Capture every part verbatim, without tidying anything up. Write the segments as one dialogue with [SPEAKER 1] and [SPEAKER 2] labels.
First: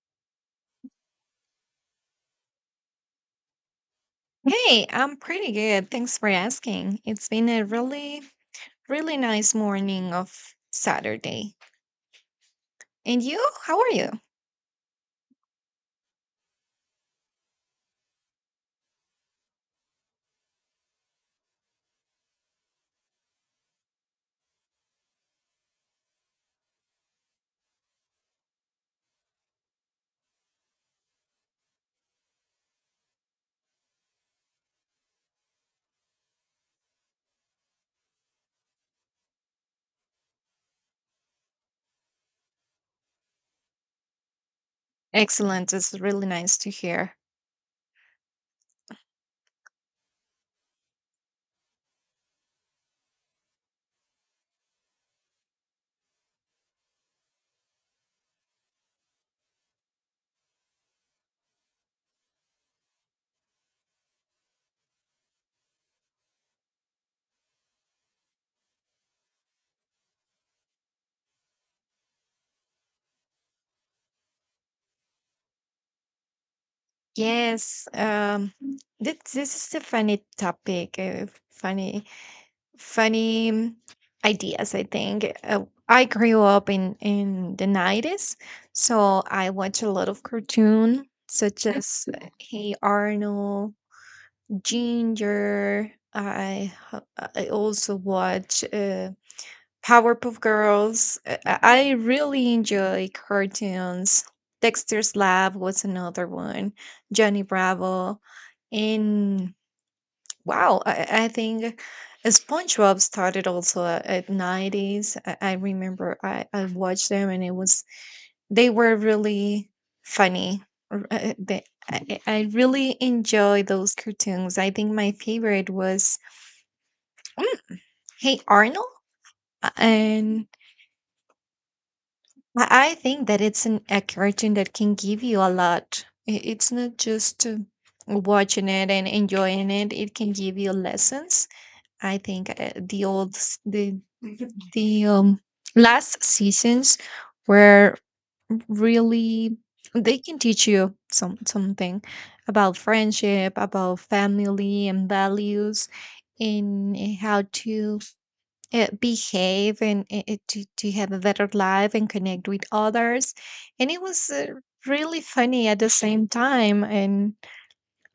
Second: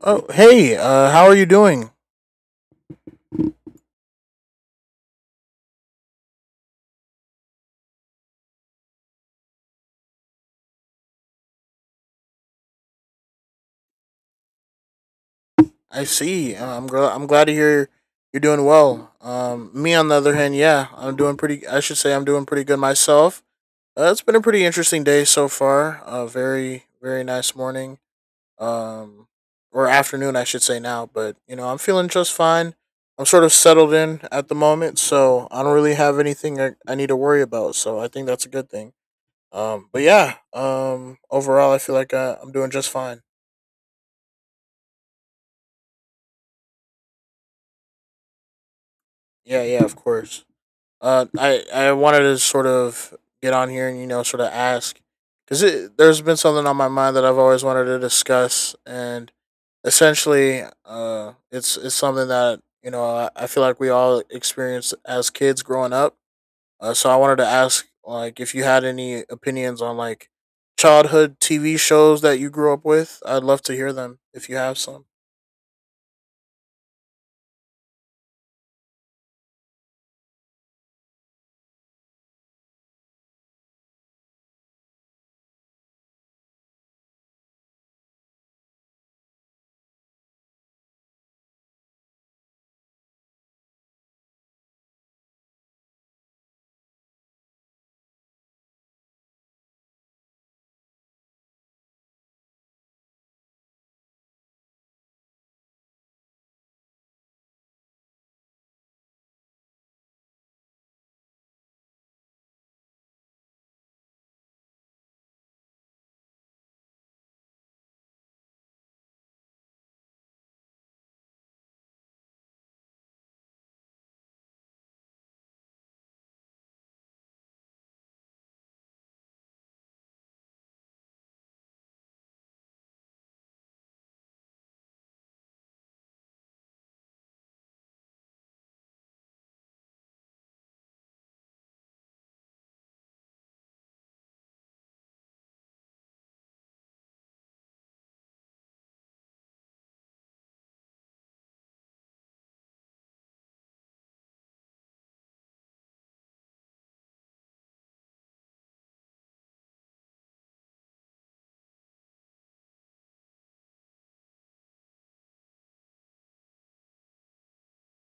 [SPEAKER 1] Oh, hey, uh, how are you doing?
[SPEAKER 2] Hey, I'm pretty good. Thanks for asking. It's been a really, really nice morning of Saturday. And you? How are you?
[SPEAKER 1] I see. Uh, I'm gl- I'm glad to hear you're doing well. Um, me on the other hand, yeah, I'm doing pretty. I should say I'm doing pretty good myself. Uh, it's been a pretty interesting day so far. Uh, very, very nice morning. Um, or afternoon, I should say now. But you know, I'm feeling just fine. I'm sort of settled in at the moment, so I don't really have anything I, I need to worry about. So I think that's a good thing. Um, but yeah, um, overall, I feel like I, I'm doing just fine.
[SPEAKER 2] Excellent. It's really nice to hear.
[SPEAKER 1] Yeah, yeah, of course. Uh, I I wanted to sort of get on here and you know sort of ask because there's been something on my mind that I've always wanted to discuss, and essentially, uh, it's it's something that you know I, I feel like we all experienced as kids growing up. Uh, so I wanted to ask like if you had any opinions on like childhood T V shows that you grew up with. I'd love to hear them if you have some.
[SPEAKER 2] Yes. Um, this, this is a funny topic. Uh, funny, funny mm, ideas, I think. Uh, I grew up in in the nineties, so I watch a lot of cartoon such as uh, Hey Arnold, Ginger. I ho- I also watch uh, Powerpuff Girls. uh, I, I really enjoy like cartoons. Dexter's Lab was another one. Johnny Bravo, and wow, I, I think SpongeBob started also a- at nineties. I, I remember I, I watched them and it was they were really funny. R- uh, they- I I- Really enjoy those cartoons. I think my favorite was Mm, Hey Arnold. Uh, and I I think that it's an, a cartoon that can give you a lot. I- It's not just uh, watching it and enjoying it. It can give you lessons. I think uh, the old s- the the um, last seasons were really, they can teach you some something about friendship, about family and values, and uh, how to uh, behave and uh, uh, to, to have a better life and connect with others. And it was uh, really funny at the same time. And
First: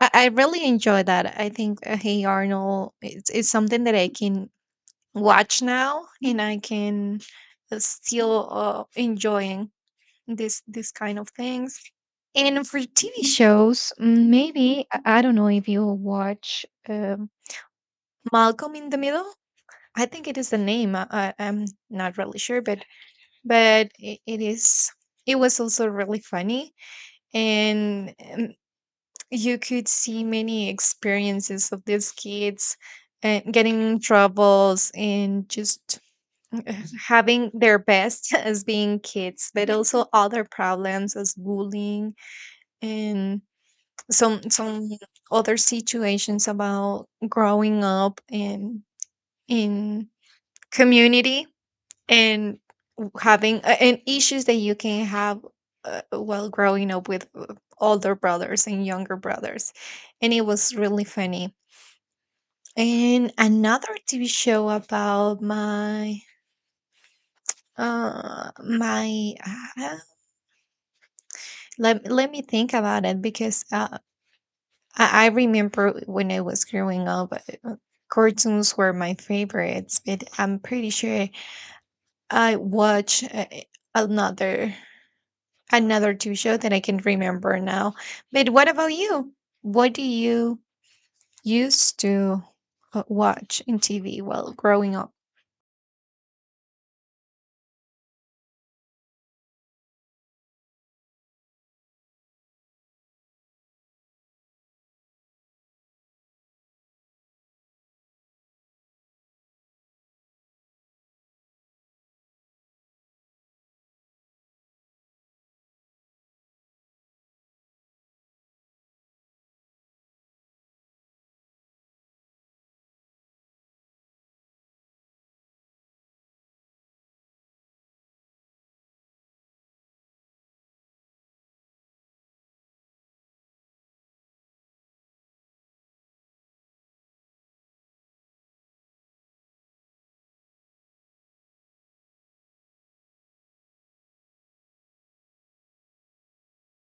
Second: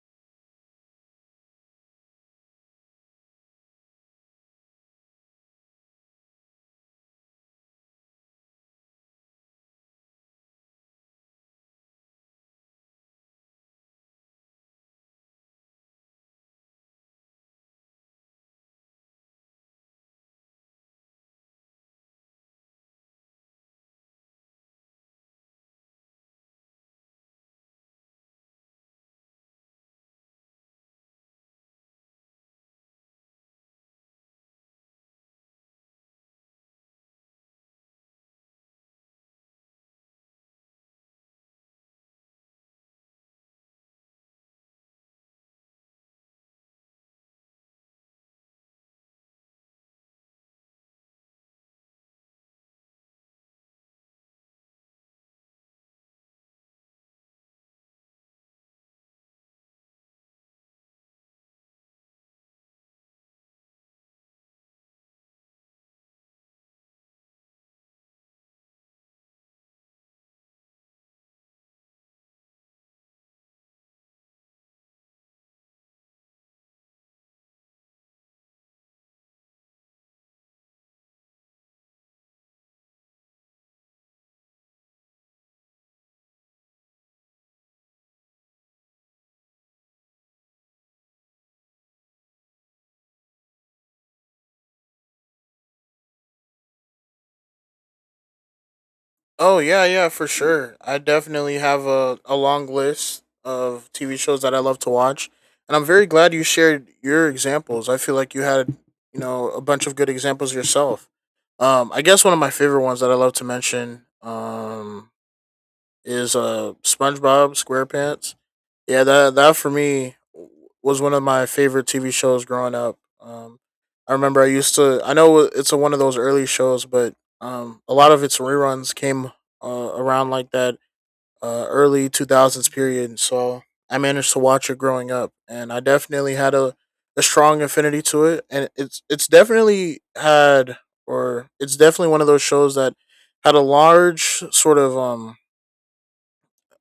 [SPEAKER 2] i, I really enjoy that. I think uh, Hey Arnold, it's, it's something that I can watch now and I can uh, still uh, enjoying this this kind of things. And for T V shows, mm, maybe I I don't know if you watch um, Malcolm in the Middle. I think it is the name. I, I, I'm not really sure, but but it, it is. It was also really funny, and um, you could see many experiences of these kids uh, getting in troubles and just uh, having their best as being kids, but also other problems as bullying, and some some other situations about growing up in in community, and having a- and issues that you can have uh, while growing up with uh, older brothers and younger brothers. And it was really funny. And another TV show about my uh my uh, let, let me think about it, because uh, I, I remember when I was growing up, uh, cartoons were my favorites, but I'm pretty sure I watch uh, another another T V show that I can remember now. But what about you? What do you used to uh, watch in T V while growing up?
[SPEAKER 1] Oh yeah, yeah, for sure. I definitely have a, a long list of T V shows that I love to watch. And I'm very glad you shared your examples. I feel like you had, you know, a bunch of good examples yourself. Um, I guess one of my favorite ones that I love to mention um, is uh, SpongeBob SquarePants. Yeah, that that for me was one of my favorite T V shows growing up. Um, I remember I used to. I know it's a, one of those early shows, but um, a lot of its reruns came uh, around like that uh, early two thousands period. So I managed to watch it growing up, and I definitely had a, a strong affinity to it. And it's it's definitely had, or it's definitely one of those shows that had a large sort of um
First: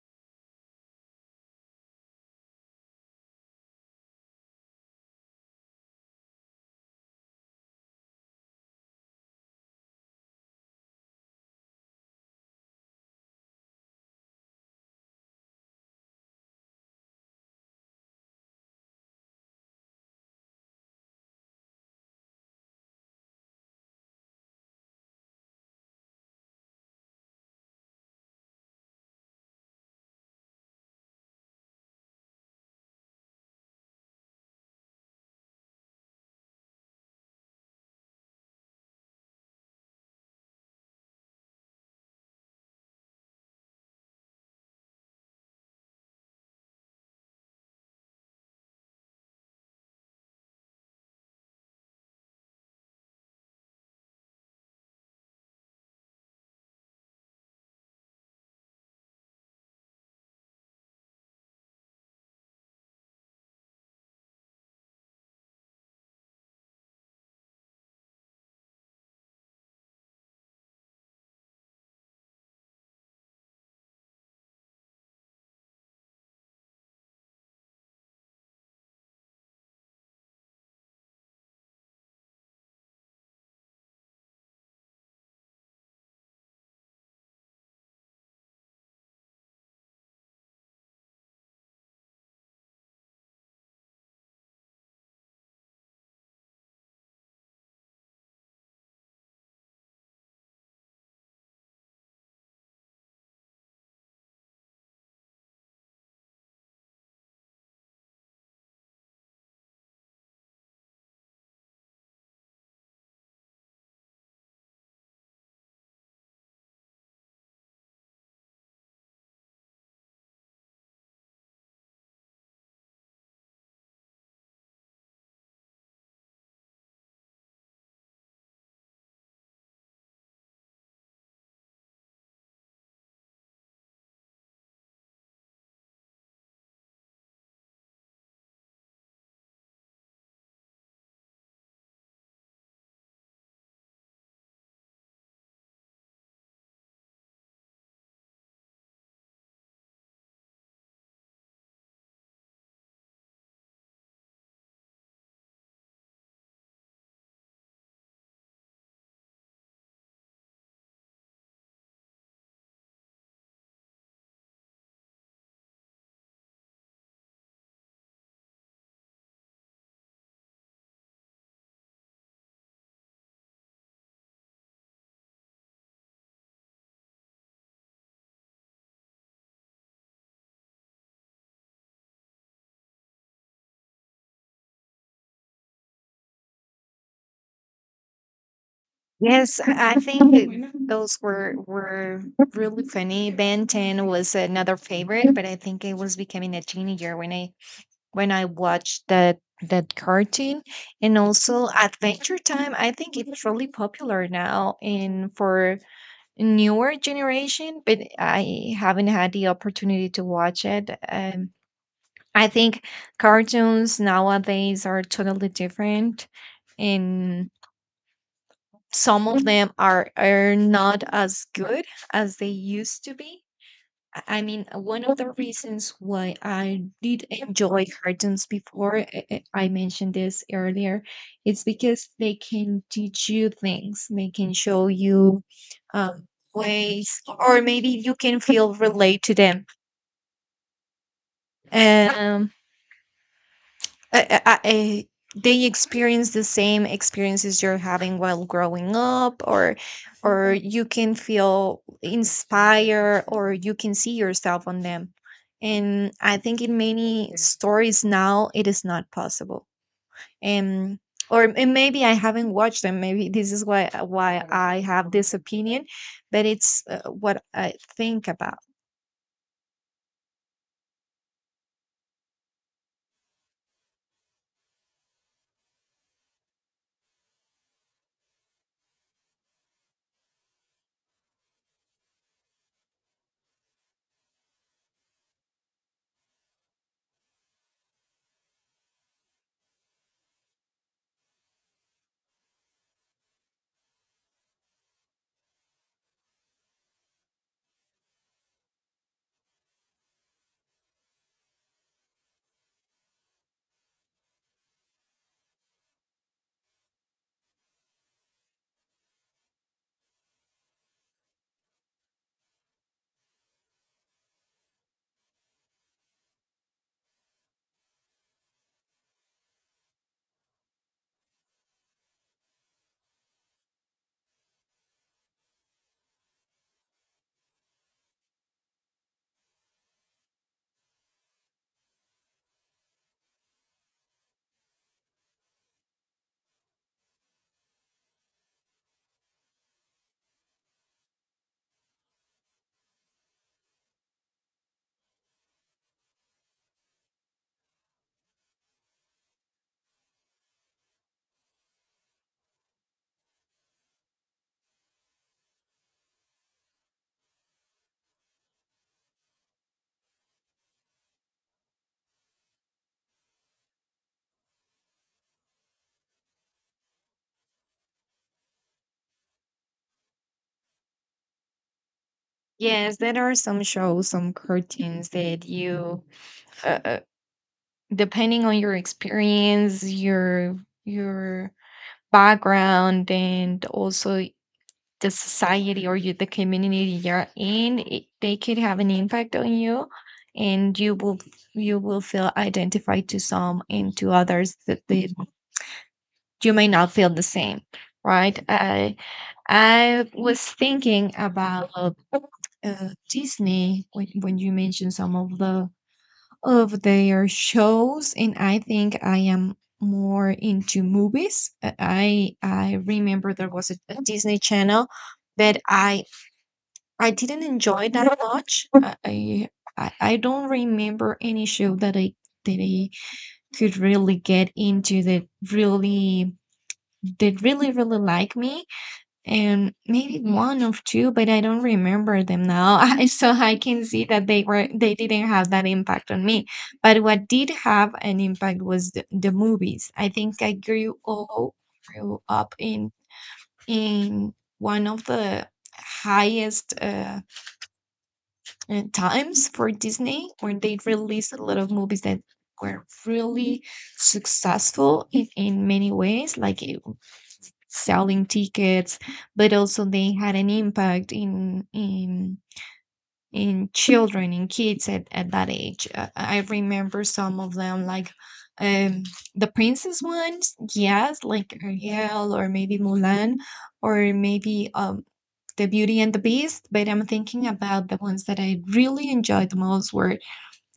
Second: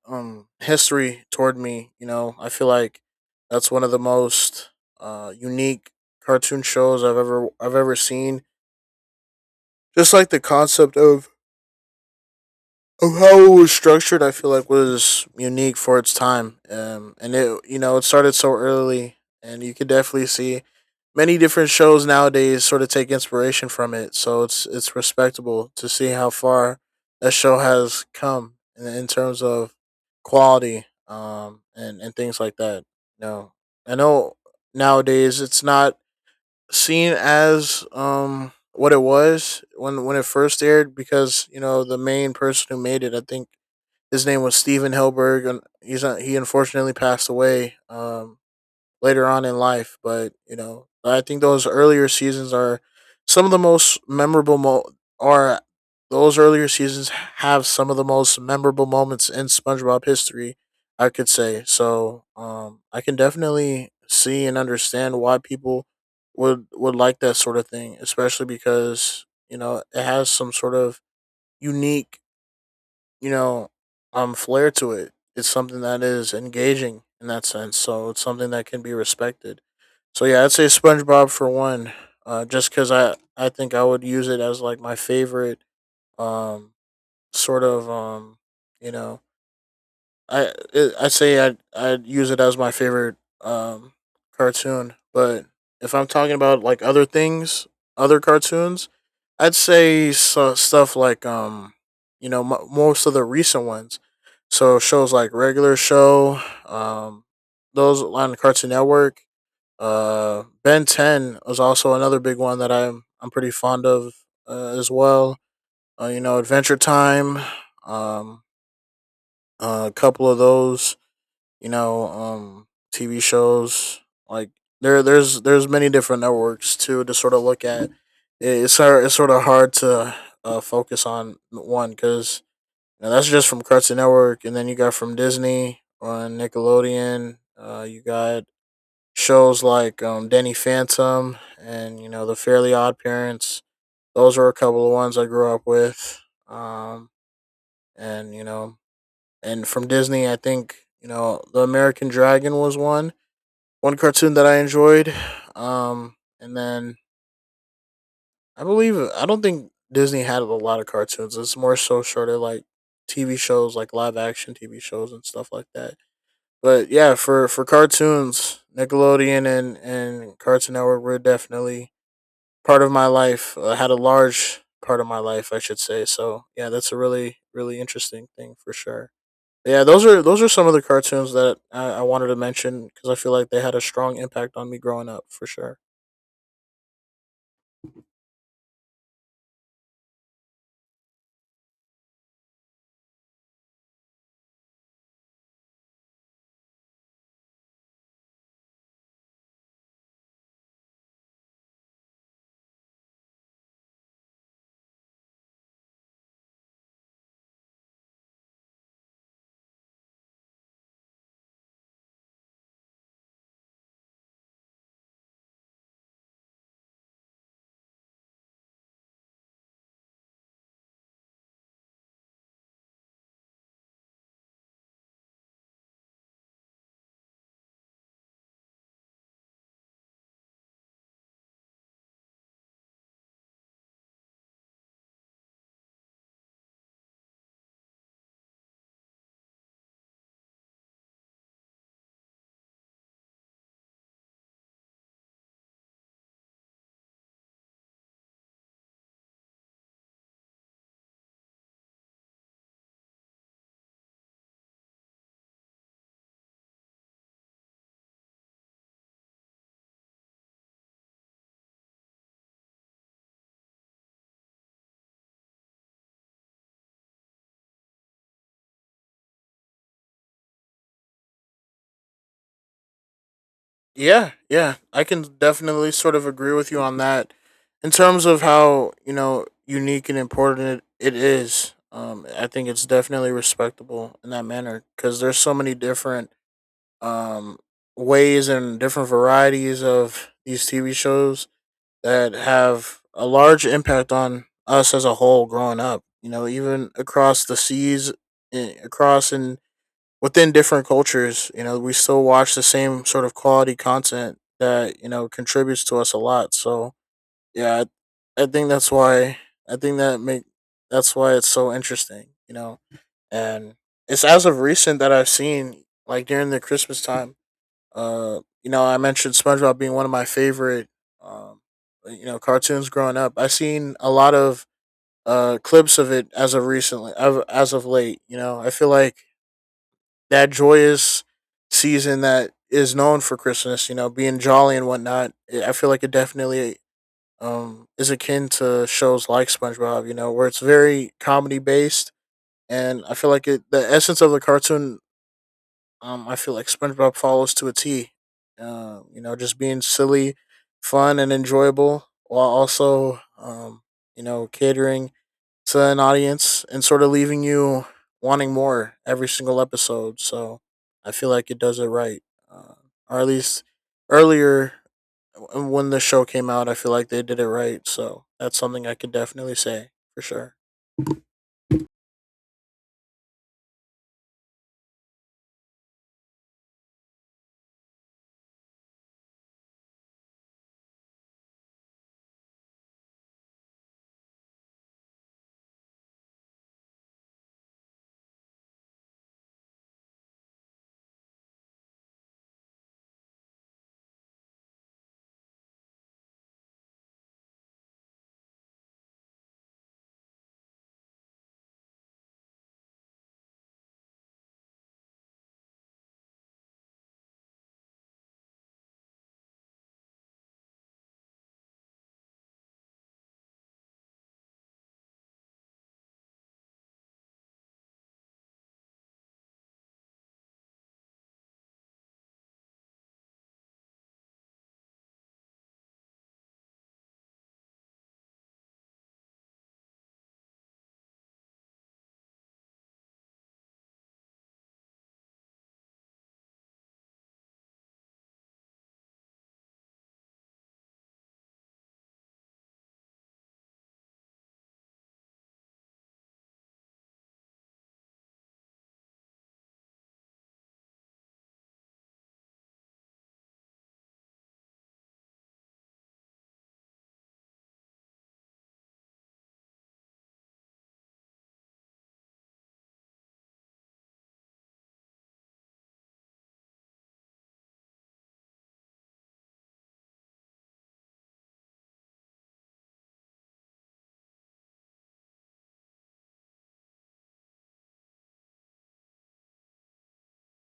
[SPEAKER 1] um history toward me. You know, I feel like that's one of the most uh unique cartoon shows I've ever I've ever seen. Just like the concept of of how it was structured, I feel like was unique for its time. Um, and it, you know, it started so early, and you could definitely see many different shows nowadays sort of take inspiration from it. So it's it's respectable to see how far that show has come in, in terms of quality, um, and and things like that. You know, I know nowadays it's not seen as um what it was when when it first aired because you know the main person who made it I think his name was Steven Hilberg and he's not, he unfortunately passed away um later on in life. But you know, I think those earlier seasons are some of the most memorable. Mo- are Those earlier seasons have some of the most memorable moments in SpongeBob history. I could say so. Um, I can definitely see and understand why people would would like that sort of thing, especially because you know it has some sort of unique you know, um, flair to it. It's something that is engaging in that sense. So it's something that can be respected. So yeah, I'd say SpongeBob for one, uh, just because I I think I would use it as like my favorite um sort of um you know I it, I say I I'd use it as my favorite um cartoon, but if I'm talking about like other things, other cartoons, I'd say so, stuff like um you know m- most of the recent ones. So shows like Regular Show, um those on Cartoon Network, uh Ben ten was also another big one that I'm I'm pretty fond of uh, as well. Uh, you know Adventure Time, um uh, a couple of those you know, um, T V shows. Like there, there's there's many different networks too to sort of look at. It- It's sort it's sort of hard to uh, focus on one because that's just from Cartoon Network, and then you got from Disney on Nickelodeon. Uh, you got shows like um, Danny Phantom and you know the Fairly Odd Parents. Those were a couple of ones I grew up with. Um, and you know, and from Disney, I think you know the American Dragon was one one cartoon that I enjoyed. Um, and then I believe I don't think Disney had a lot of cartoons. It's more so sort of like T V shows, like live action T V shows and stuff like that. But yeah, for for cartoons, Nickelodeon and and Cartoon Network were definitely part of my life. Uh, had a large part of my life, I should say. So yeah, that's a really really interesting thing for sure. Yeah, those are those are some of the cartoons that I, I wanted to mention because I feel like they had a strong impact on me growing up for sure.
[SPEAKER 2] Yes, I I think that those were were really funny. Ben ten was another favorite, but I think I was becoming a teenager when I when I watched that that cartoon. And also Adventure Time. I think it's really popular now in for newer generation, but I haven't had the opportunity to watch it. Um, I think cartoons nowadays are totally different, and some of them are are not as good as they used to be. I I mean, uh, one of the reasons why I did enjoy cartoons before, I I- I mentioned this earlier, it's because they can teach you things. They can show you um, ways, or maybe you can feel relate to them. Um, I, I, I, they experience the same experiences you're having while growing up, or or you can feel inspired, or you can see yourself on them. And I think in many stories now it is not possible. And or and maybe I haven't watched them, maybe this is why why I have this opinion, but it's uh, what I think about.
[SPEAKER 1] Yeah, yeah, I can definitely sort of agree with you on that. In terms of how you know unique and important it, it is, um, I think it's definitely respectable in that manner because there's so many different um ways and different varieties of these T V shows that have a large impact on us as a whole growing up. You know, even across the seas, eh, across and within different cultures, you know, we still watch the same sort of quality content that, you know, contributes to us a lot. So, yeah, I, I think that's why I think that make that's why it's so interesting, you know. And it's as of recent that I've seen like during the Christmas time, uh, you know, I mentioned SpongeBob being one of my favorite um, you know, cartoons growing up. I've seen a lot of uh clips of it as of recently of- as of late, you know. I feel like that joyous season that is known for Christmas, you know, being jolly and whatnot. eh, I feel like it definitely um, is akin to shows like SpongeBob, you know, where it's very comedy based, and I feel like it the essence of the cartoon. Um, I feel like SpongeBob follows to a T. Um, you know, just being silly, fun, and enjoyable, while also um, you know catering to an audience and sort of leaving you wanting more every single episode. So I feel like it does it right, uh, or at least earlier when the show came out, I feel like they did it right. So that's something I could definitely say for sure.
[SPEAKER 2] Yes, there are some shows, some cartoons that you, uh, depending on your experience, your your background, and also the society, or you, the community you're in, it, they could have an impact on you, and you will you will feel identified to some, and to others that they, you may not feel the same, right? I I was thinking about uh, Disney when when you mentioned some of the of their shows, and I think I am more into movies. Uh, I I remember there was a, a Disney Channel that I I didn't enjoy that much. I I I I don't remember any show that I that I could really get into that really that really really like me, and maybe one of two, but I don't remember them now. I, so I can see that they were they didn't have that impact on me. But what did have an impact was the, the movies. I think I grew all grew up in in one of the highest uh, uh, times for Disney, where they released a lot of movies that were really successful in, in many ways, like it selling tickets, but also they had an impact in in in children, in kids at, at that age. Uh, I remember some of them like um the princess ones, yes, like Ariel, or maybe Mulan, or maybe um the Beauty and the Beast. But I'm thinking about the ones that I really enjoyed the most were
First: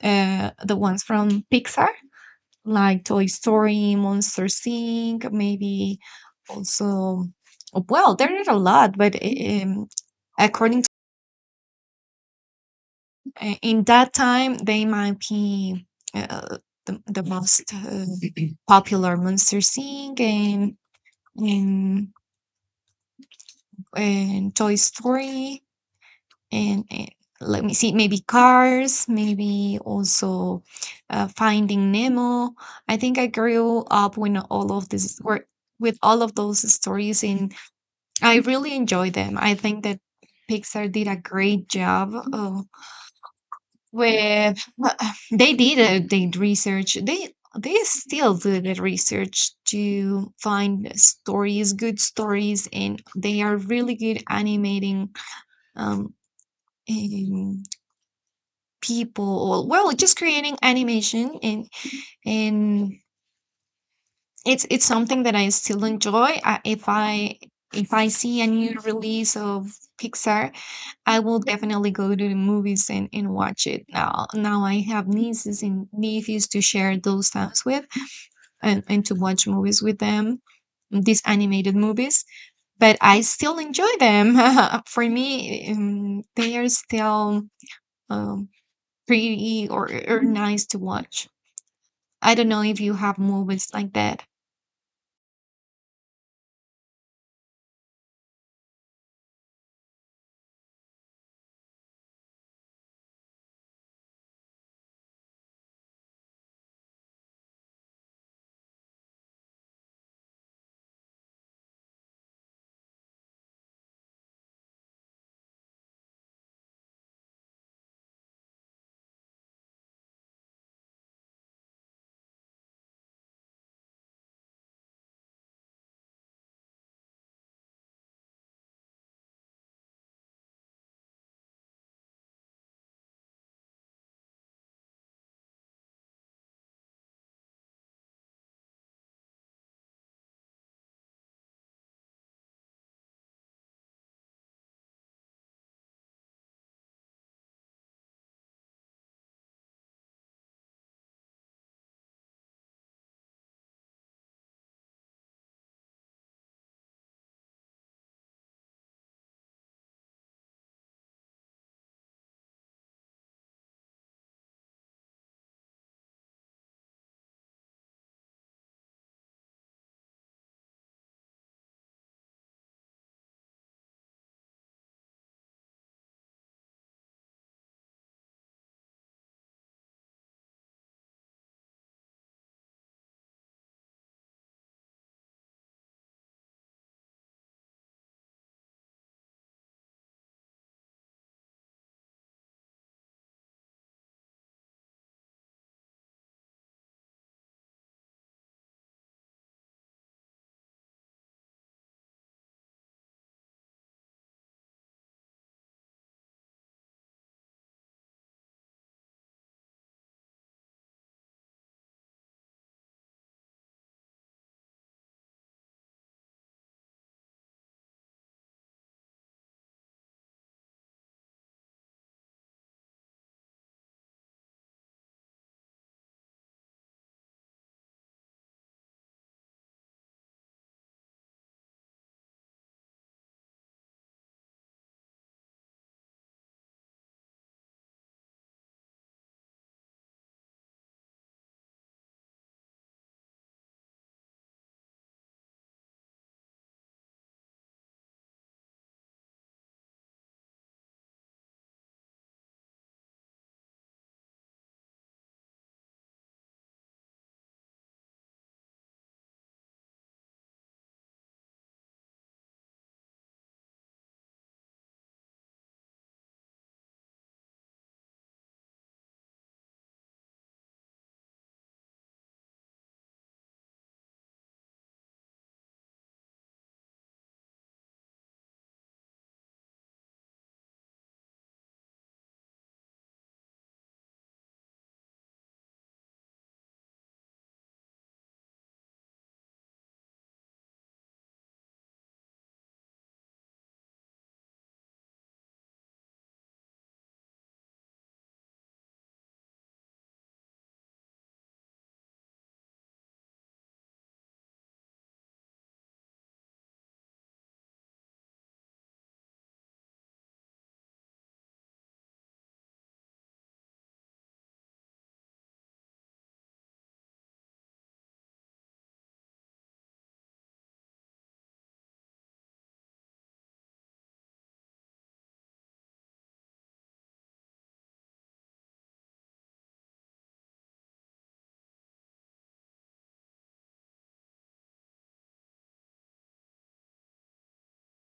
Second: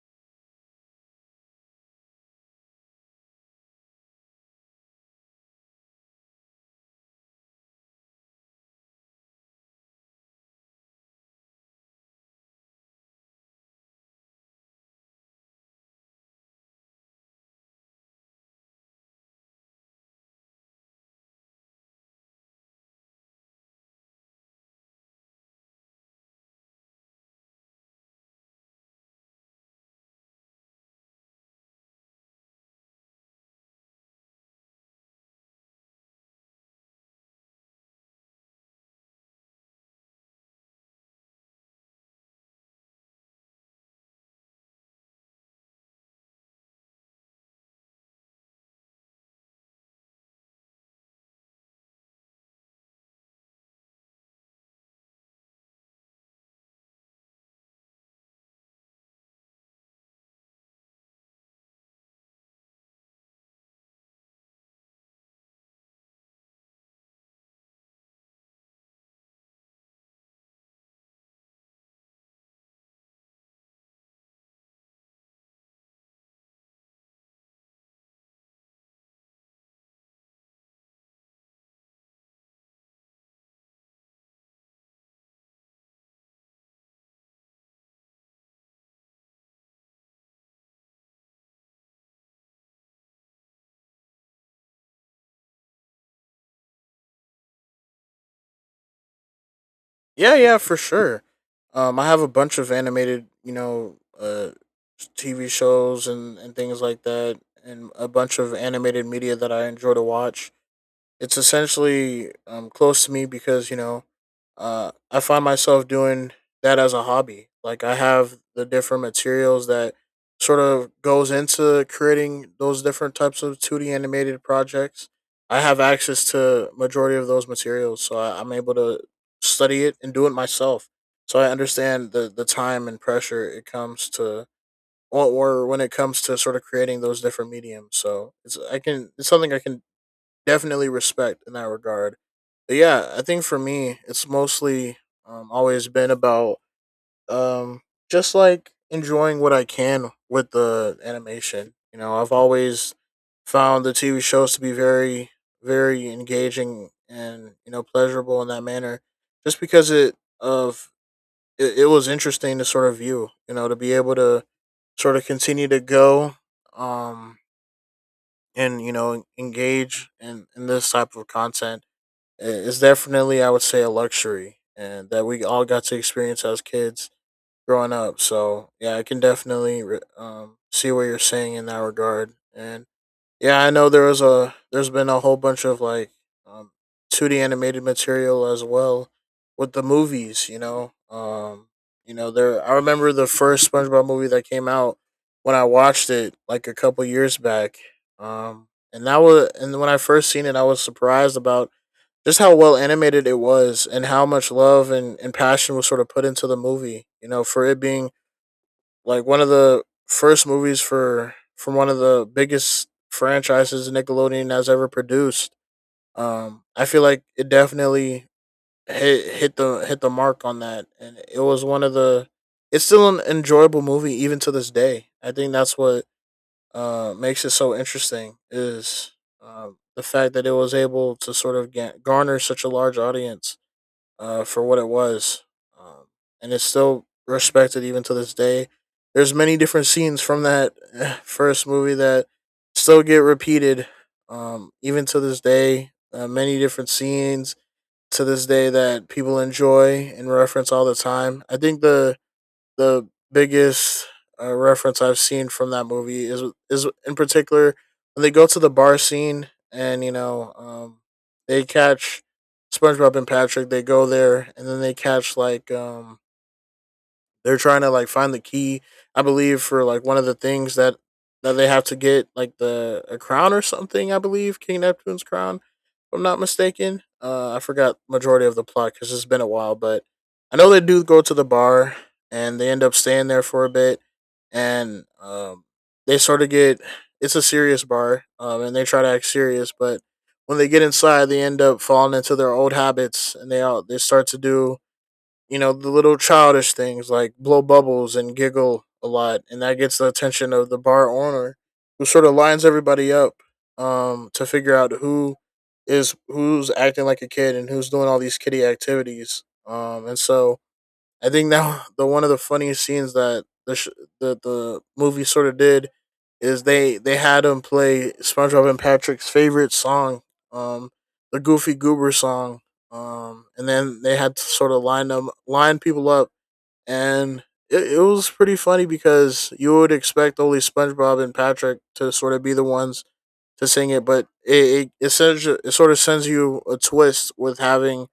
[SPEAKER 2] uh, the ones from Pixar, like Toy Story, Monster Inc, maybe also. Well, there are a lot, but um, according to uh, in that time, they might be uh, the, the most uh, popular, Monster Inc and and and Toy Story. and, and let me see, maybe Cars, maybe also uh, Finding Nemo. I think I grew up when all of this were with all of those stories, and I really enjoy them. I think that Pixar did a great job, uh, with they did a, they research, they they still do the research to find stories, good stories, and they are really good animating um, people, or well, just creating animation. And and it's it's something that I still enjoy. I, if I if i see a new release of Pixar, I will definitely go to the movies and, and watch it. Now now I have nieces and nephews to share those times with, and, and to watch movies with them, these animated movies. But I still enjoy them. For me, um, they are still um, pretty, or, or nice to watch. I don't know if you have movies like that.
[SPEAKER 1] Yeah, yeah, for sure. Um, I have a bunch of animated, you know, uh, T V shows and, and things like that, and a bunch of animated media that I enjoy to watch. It's essentially um, close to me because you know uh, I find myself doing that as a hobby. Like I have the different materials that sort of goes into creating those different types of two D animated projects. I have access to majority of those materials, so I, I'm able to study it and do it myself. So I understand the the time and pressure it comes to or, or when it comes to sort of creating those different mediums. So it's I can it's something I can definitely respect in that regard. But yeah, I think for me, it's mostly um, always been about um, just like enjoying what I can with the animation. You know, I've always found the T V shows to be very, very engaging and you know pleasurable in that manner, just because it of it, it was interesting to sort of view. You know, to be able to sort of continue to go um, and you know engage in in this type of content it's definitely I would say a luxury and that we all got to experience as kids growing up. So yeah, I can definitely re- um, see what you're saying in that regard. And yeah, I know there was a there's been a whole bunch of like um, two D animated material as well with the movies. You know, um, you know there. I remember the first SpongeBob movie that came out when I watched it like a couple years back. Um, and that was and when I first seen it, I was surprised about just how well animated it was and how much love and, and passion was sort of put into the movie, you know, for it being like one of the first movies for from one of the biggest franchises Nickelodeon has ever produced. um I feel like it definitely hit hit the hit the mark on that, and it was one of the it's still an enjoyable movie even to this day. I think that's what uh makes it so interesting is um, the fact that it was able to sort of ga- garner such a large audience uh, for what it was, um, and it's still respected even to this day. There's many different scenes from that eh, first movie that still get repeated, um, even to this day. Uh, many different scenes to this day that people enjoy and reference all the time. I think the the biggest uh, reference I've seen from that movie is is in particular when they go to the bar scene, and you know um, they catch SpongeBob and Patrick. They go there and then they catch like um, they're trying to like find the key, I believe, for like one of the things that that they have to get like the a crown or something. I believe King Neptune's crown, if I'm not mistaken. Uh, I forgot majority of the plot because it's been a while, but I know they do go to the bar and they end up staying there for a bit, and um, they sort of get it's a serious bar, um, and they try to act serious, but when they get inside, they end up falling into their old habits, and they all they start to do, you know, the little childish things like blow bubbles and giggle a lot, and that gets the attention of the bar owner who sort of lines everybody up um to figure out who is who's acting like a kid and who's doing all these kiddie activities. Um and so I think now the one of the funniest scenes that the sh- that the movie sort of did is they they had him play SpongeBob and Patrick's favorite song, um, the Goofy Goober song, um, and then they had to sort of line them line people up, and it, it was pretty funny because you would expect only SpongeBob and Patrick to sort of be the ones to sing it, but it it, it, sends, you- it sort of sends you a twist with having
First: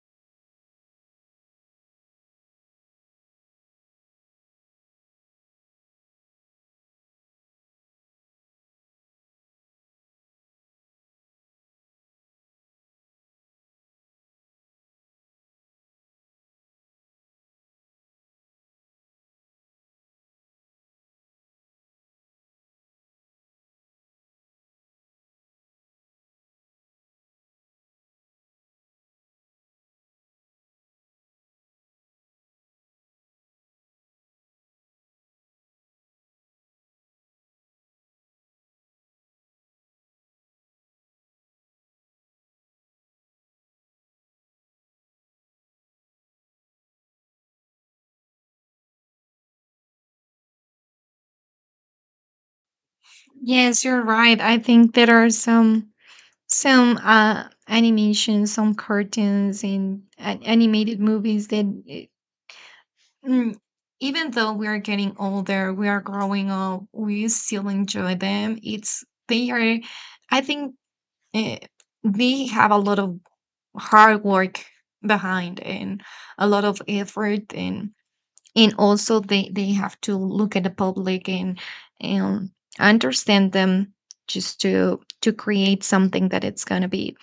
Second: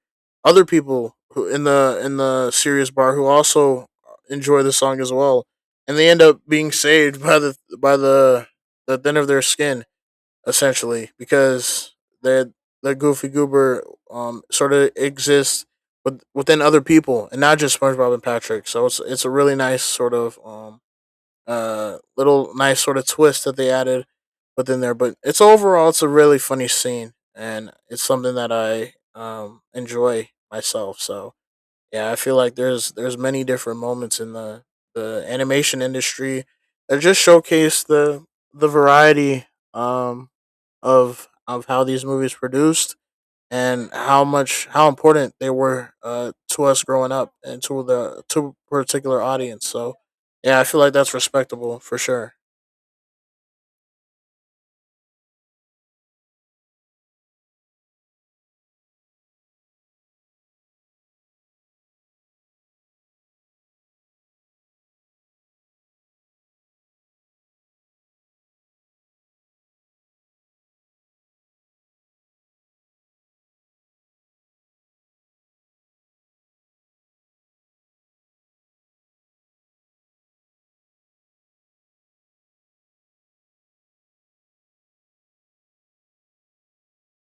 [SPEAKER 1] other people who in the in the serious bar who also enjoy the song as well, and they end up being saved by the by the the thin of their skin essentially because they the Goofy Goober um sort of exists with, within other people and not just SpongeBob and Patrick. So it's it's a really nice sort of um uh little nice sort of twist that they added within there. But it's overall it's a really funny scene, and it's something that I um enjoy myself. So yeah, I feel like there's there's many different moments in the the animation industry that just showcase the the variety um of of how these movies produced and how much how important they were, uh, to us growing up, and to the to a particular audience. So yeah, I feel like that's respectable for sure.
[SPEAKER 2] Yes, you're right. I think there are some some uh animations, some cartoons and an- animated movies that, uh, mm, even though we are getting older, we are growing up, we still enjoy them. It's They are, I think, uh, they have a lot of hard work behind, and a lot of effort, and and also they they have to look at the public and and understand them, just to to create something that it's going to be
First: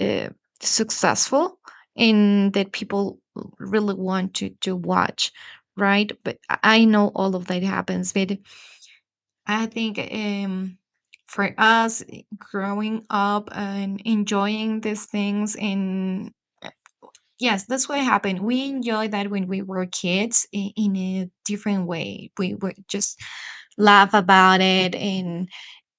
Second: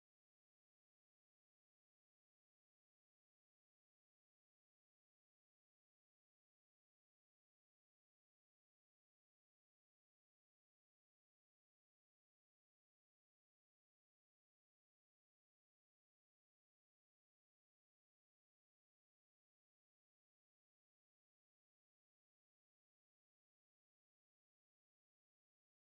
[SPEAKER 2] uh, successful, and that people really want to to watch, right? But i I know all of that happens, but I think um for us growing up and enjoying these things. And yes, that's what happened. We enjoyed that when we were kids in, in a different way. We would just laugh about it, and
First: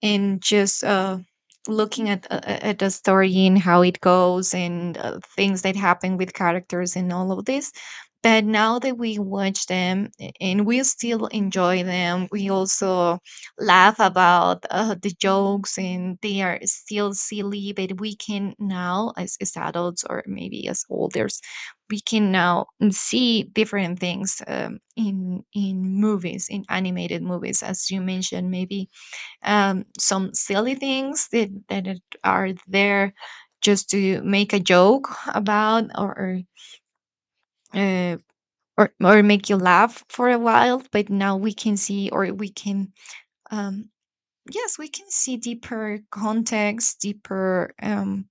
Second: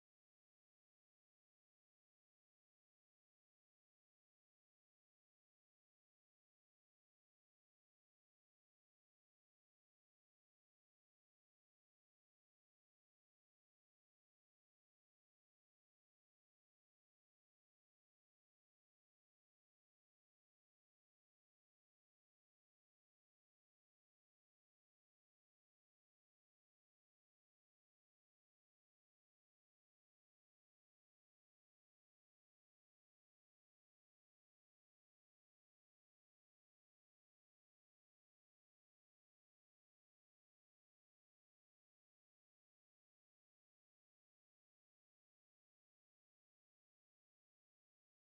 [SPEAKER 2] and just uh, looking at uh, at the story and how it goes, and uh, things that happen with characters and all of this. But now that we watch them a- and we still enjoy them, we also laugh about uh, the jokes, and they are still silly. But we can now, as, as adults, or maybe as olders, we can now see different things um, in in movies, in animated movies, as you mentioned. Maybe um, some silly things that, that it- are there just to make a joke about, or or, uh, or or make you laugh for a while. But now we can see, or we can um, yes, we can see deeper context, deeper um,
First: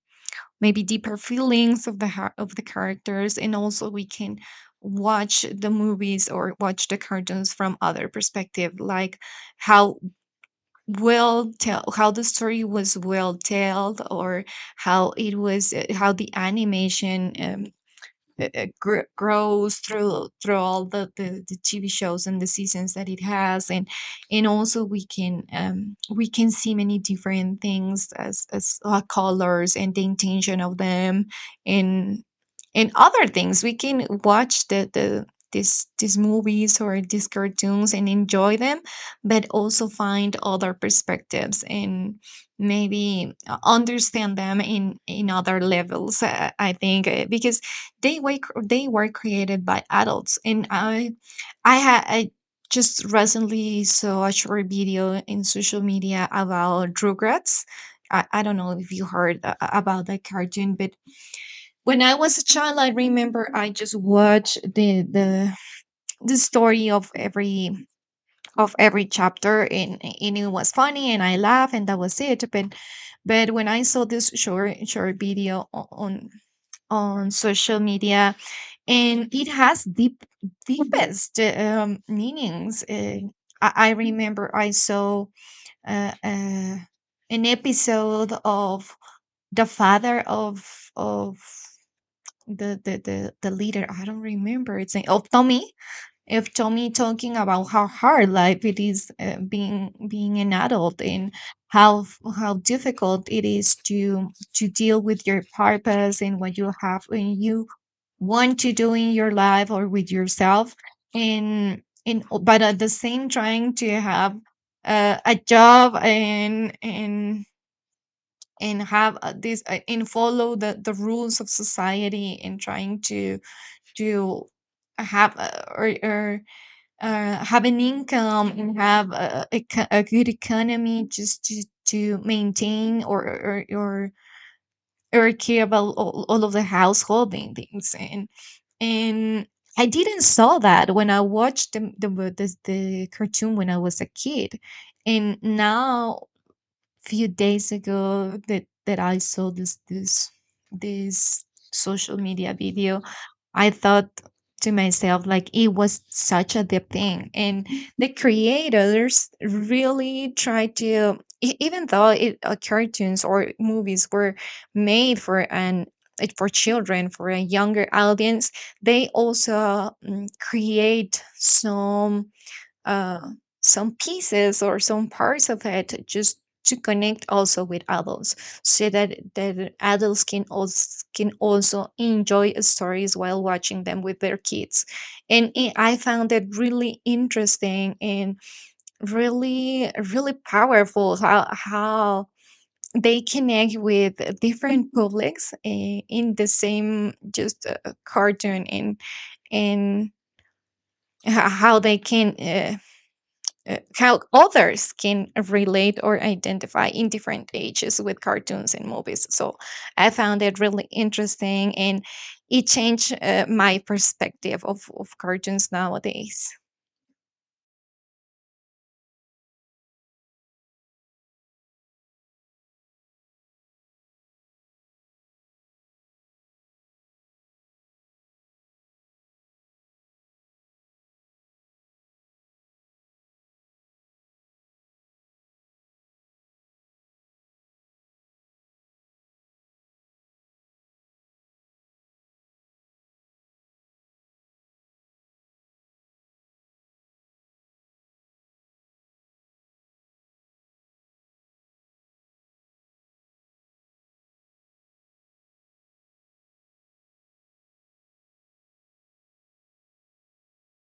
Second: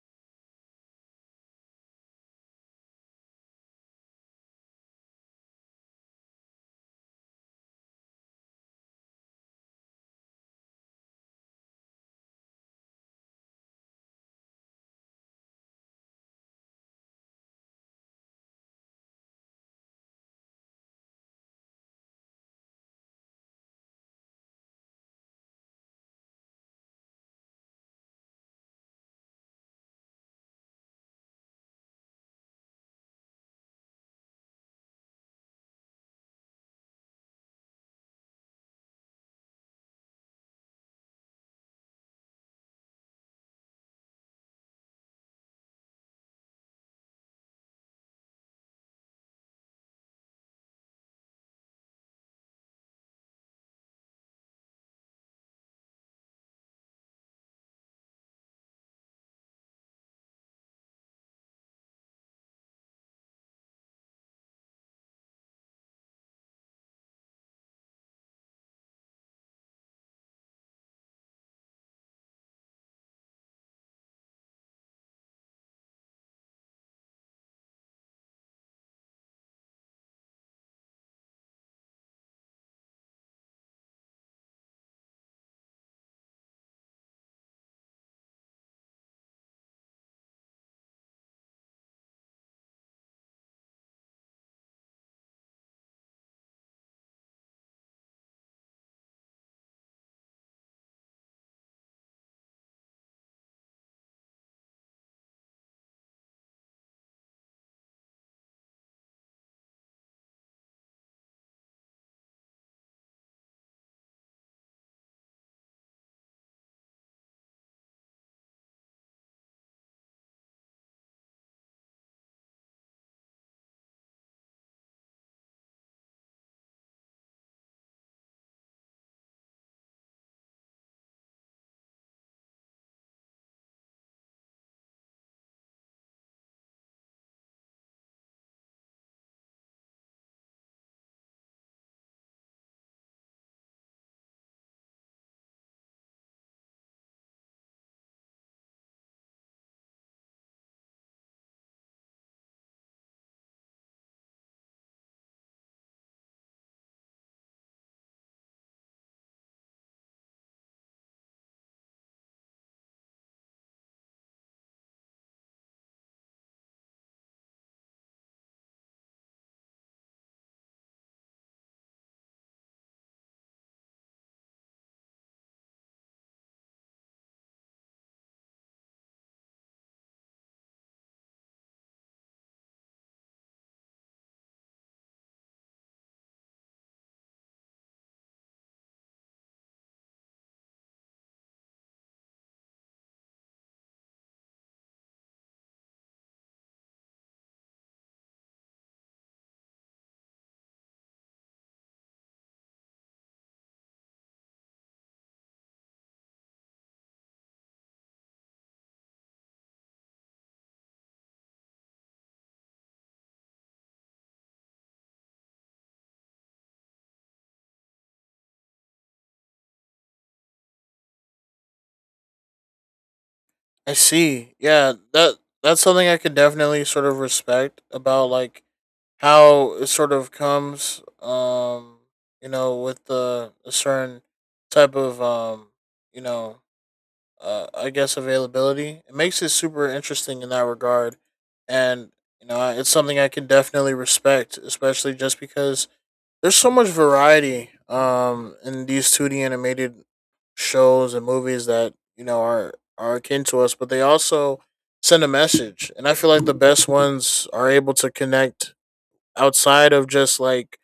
[SPEAKER 2] maybe deeper feelings of the har- of the characters. And also we can watch the movies, or watch the cartoons from other perspective, like how well tell how the story was well told, or how it was, uh, how the animation um, it, it gr- grows through through all the, the the T V shows and the seasons that it has. And and also we can um, we can see many different things, as as uh, colors and the intention of them, and and other things. We can watch the the these these movies or these cartoons and enjoy them, but also find other perspectives, and maybe uh, understand them in in other levels. Uh, I think uh, because they were they were created by adults. And I I had I just recently saw a short video in social media about Rugrats. i, I don't know if you heard a- a- about that cartoon, but when I was a child, I remember I just watched the the the story of every of every chapter, and and it was funny and I laughed and that was it. But but when I saw this short short video o- on on social media, and it has deep deepest um, meanings. Uh, I, I remember I saw uh, uh, an episode of the father of of the, the the the leader. I don't remember its name, of Tommy. Of Tommy talking about how hard life it is, uh, being being an adult, and how f- how difficult it is to to deal with your purpose, and what you have in you, want to do in your life or with yourself. And in, but at the same, trying to have uh, a job, and and and have, uh, this uh, and follow the the rules of society, and trying to to have, uh, or, or uh, have an income, and have a, a, eco- a good economy, just to to maintain, or or or, or care about all, all of the household things. And and I didn't saw that when I watched the the the, the cartoon when I was a kid. And now, few days ago, that that I saw this this this social media video, I thought to myself like it was such a deep thing. And the creators really tried to, e- even though it uh, cartoons or movies were made for an, it- for children, for a younger audience, they also mm, create some uh, some pieces or some parts of it just to connect also with adults, so that that adults can also can also enjoy stories while watching them with their kids. And i I found it really interesting, and really really powerful, how how they connect with different publics, eh, in the same just uh, cartoon. And and h- how they can uh, uh, how others can relate or identify in different ages with cartoons and movies. So I found it really interesting, and it changed uh, my perspective of, of cartoons nowadays.
[SPEAKER 1] I see. Yeah, that that's something I could definitely sort of respect about, like, how it sort of comes um you know with the a certain type of um you know uh, I guess availability. It makes it super interesting in that regard, and you know it's something I can definitely respect, especially just because there's so much variety um in these two D animated shows and movies that, you know, are are akin to us, but they also send a message. And I feel like the best ones are able to connect outside of just like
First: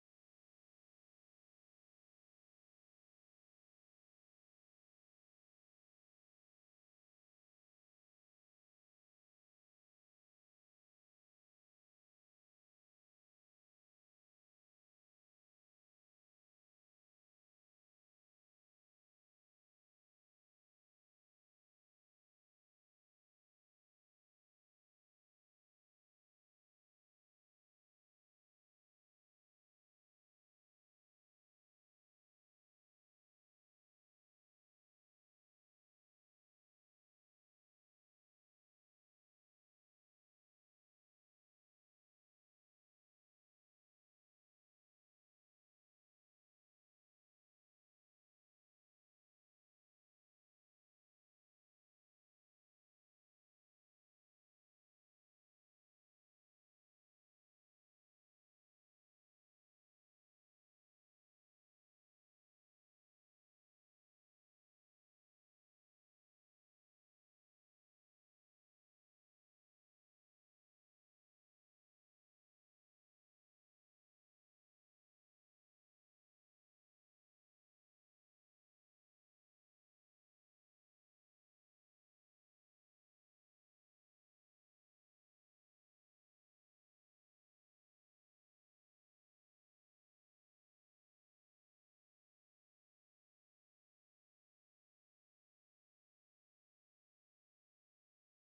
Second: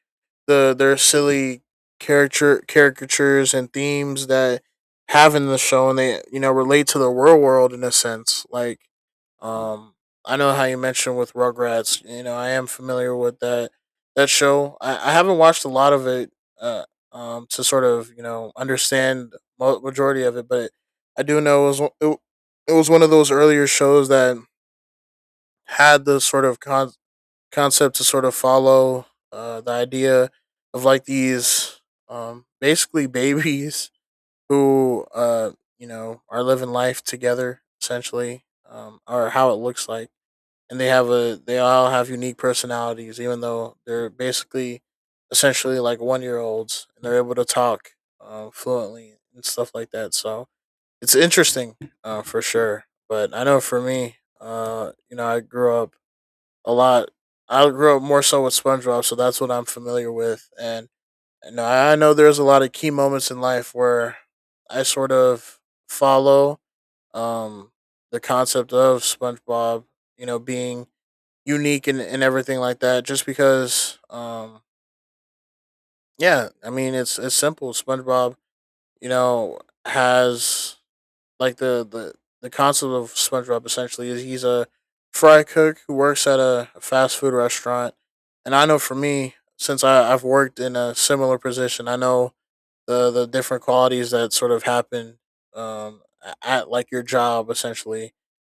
[SPEAKER 1] the their silly character caricatures and themes that have in the show, and they, you know, relate to the real world in a sense, like um I know how you mentioned with Rugrats. You know, I am familiar with that that show. i, I haven't watched a lot of it, uh, um to sort of you know understand mo- majority of it, but I do know it was it, it was one of those earlier shows that had the sort of con- concept to sort of follow uh, the idea of like these um, basically babies who uh, you know are living life together essentially, um, or how it looks like, and they have a they all have unique personalities even though they're basically essentially like one year olds and they're able to talk uh, fluently and stuff like that. So it's interesting uh, for sure. But I know for me, uh, you know, I grew up a lot. I grew up more so with SpongeBob, so that's what I'm familiar with. And you know, I I know there's a lot of key moments in life where I sort of follow um, the concept of SpongeBob, you know, being unique, and, and everything like that. Just because, um, yeah, I mean, it's it's simple. SpongeBob, you know, has like the the the concept of SpongeBob essentially is he's a fry cook who works at a a fast food restaurant. And I know for me, since I, I've worked in a similar position, I know the the different qualities that sort of happen um, at like your job essentially,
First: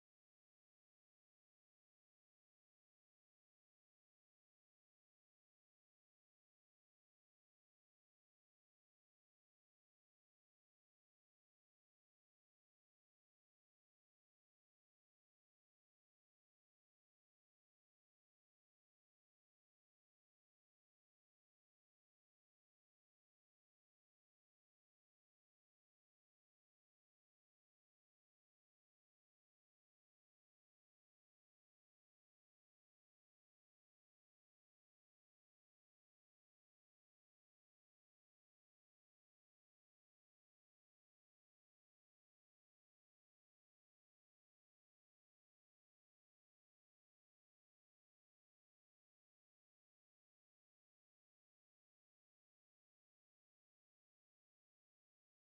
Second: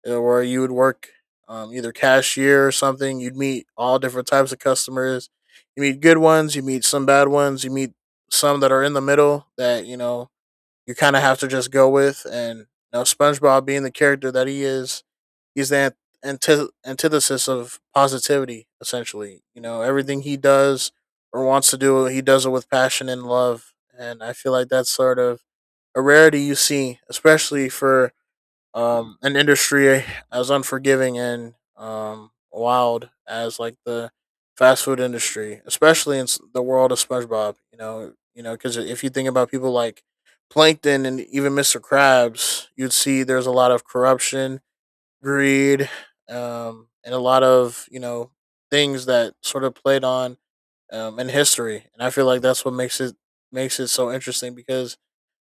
[SPEAKER 1] uh, where you would work um, either cashier or something. You'd meet all different types of customers. You meet good ones, you meet some bad ones, you meet some that are in the middle that you know you kind of have to just go with. And you know, SpongeBob being the character that he is, he's the antith- antithesis of positivity. Essentially, you know, everything he does or wants to do, he does it with passion and love. And I feel like that's sort of a rarity you see, especially for um, an industry as unforgiving and um, wild as like the fast food industry, especially in s- the world of SpongeBob. You know, you know, because if you think about people like Plankton and even mister Krabs, you'd see there's a lot of corruption, greed, um, and a lot of, you know, things that sort of played on um, in history. And I feel like that's what makes it makes it so interesting, because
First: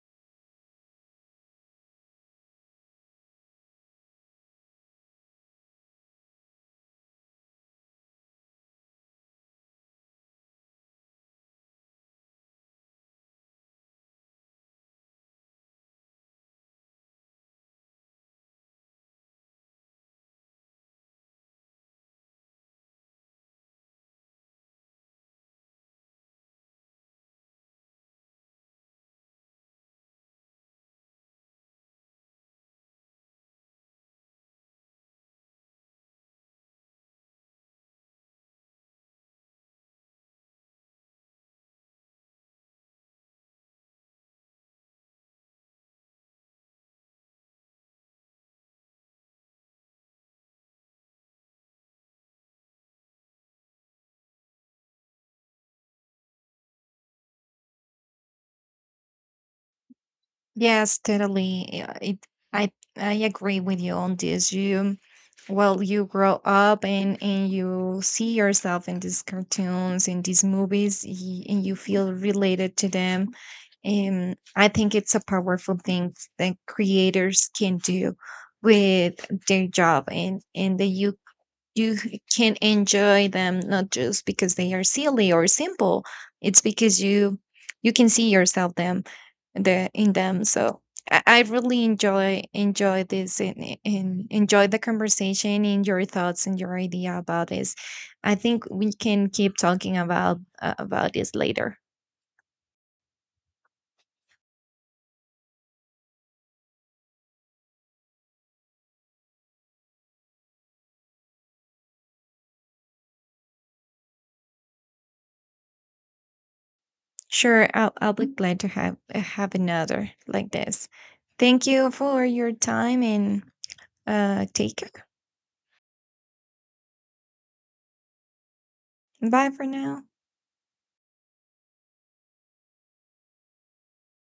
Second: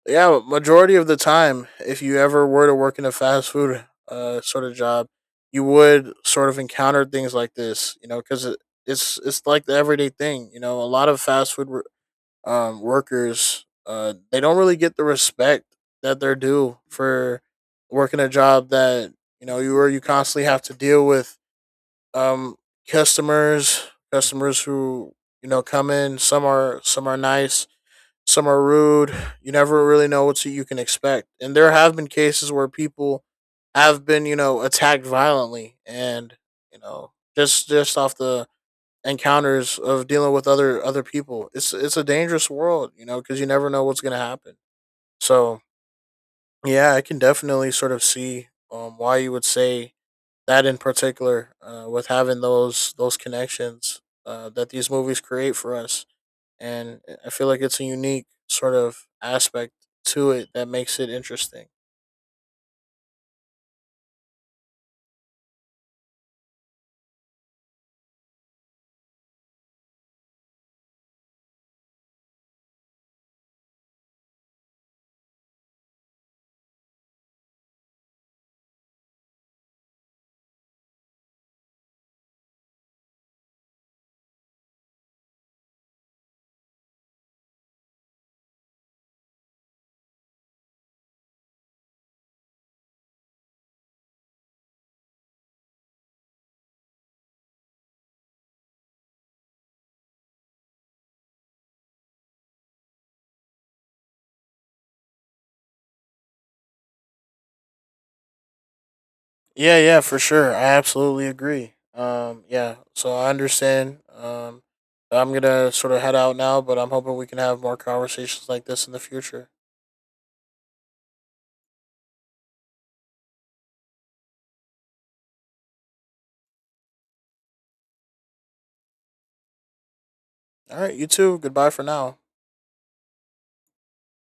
[SPEAKER 1] yeah, majority of the time, if you ever were to work in a fast food uh, sort of job, you would sort of encounter things like this, you know, because it, it's it's like the everyday thing. You know, a lot of fast food wor- um, workers, uh, they don't really get the respect that they're due for working a job that you know you where you constantly have to deal with um, customers, customers who you know come in. Some are some are nice, some are rude. You never really know what you can expect. And there have been cases where people have been, you know, attacked violently, and, you know, just just off the encounters of dealing with other other people. It's it's a dangerous world, you know, because you never know what's going to happen. So, yeah, I can definitely sort of see um why you would say that in particular, uh, with having those those connections, uh, that these movies create for us. And I feel like it's a unique sort of aspect to it that
[SPEAKER 2] Yes,
[SPEAKER 1] makes it interesting.
[SPEAKER 2] totally. Uh, It, I I agree with you on this. You, well, you grow up, and and you see yourself in these cartoons, in these movies, y- and you feel related to them. And I think it's a powerful thing that creators can do with their job. And and that you you can enjoy them not just because they are silly or simple. It's because you you can see yourself them the in them. So I, I really enjoy enjoy this, and, and enjoy the conversation and your thoughts and your idea about this. I think we can keep talking about uh, about this later.
[SPEAKER 1] Yeah, yeah, for sure. I absolutely agree. Um, yeah, so I understand. Um, I'm gonna sort of head out now, but I'm hoping we can have
[SPEAKER 2] Sure,
[SPEAKER 1] more
[SPEAKER 2] I'll I'll be
[SPEAKER 1] conversations
[SPEAKER 2] glad
[SPEAKER 1] like
[SPEAKER 2] to
[SPEAKER 1] this in
[SPEAKER 2] have
[SPEAKER 1] the future.
[SPEAKER 2] have another like this. Thank you for your time, and Uh, take care. Bye for now.
[SPEAKER 1] All right, you too. Goodbye for now.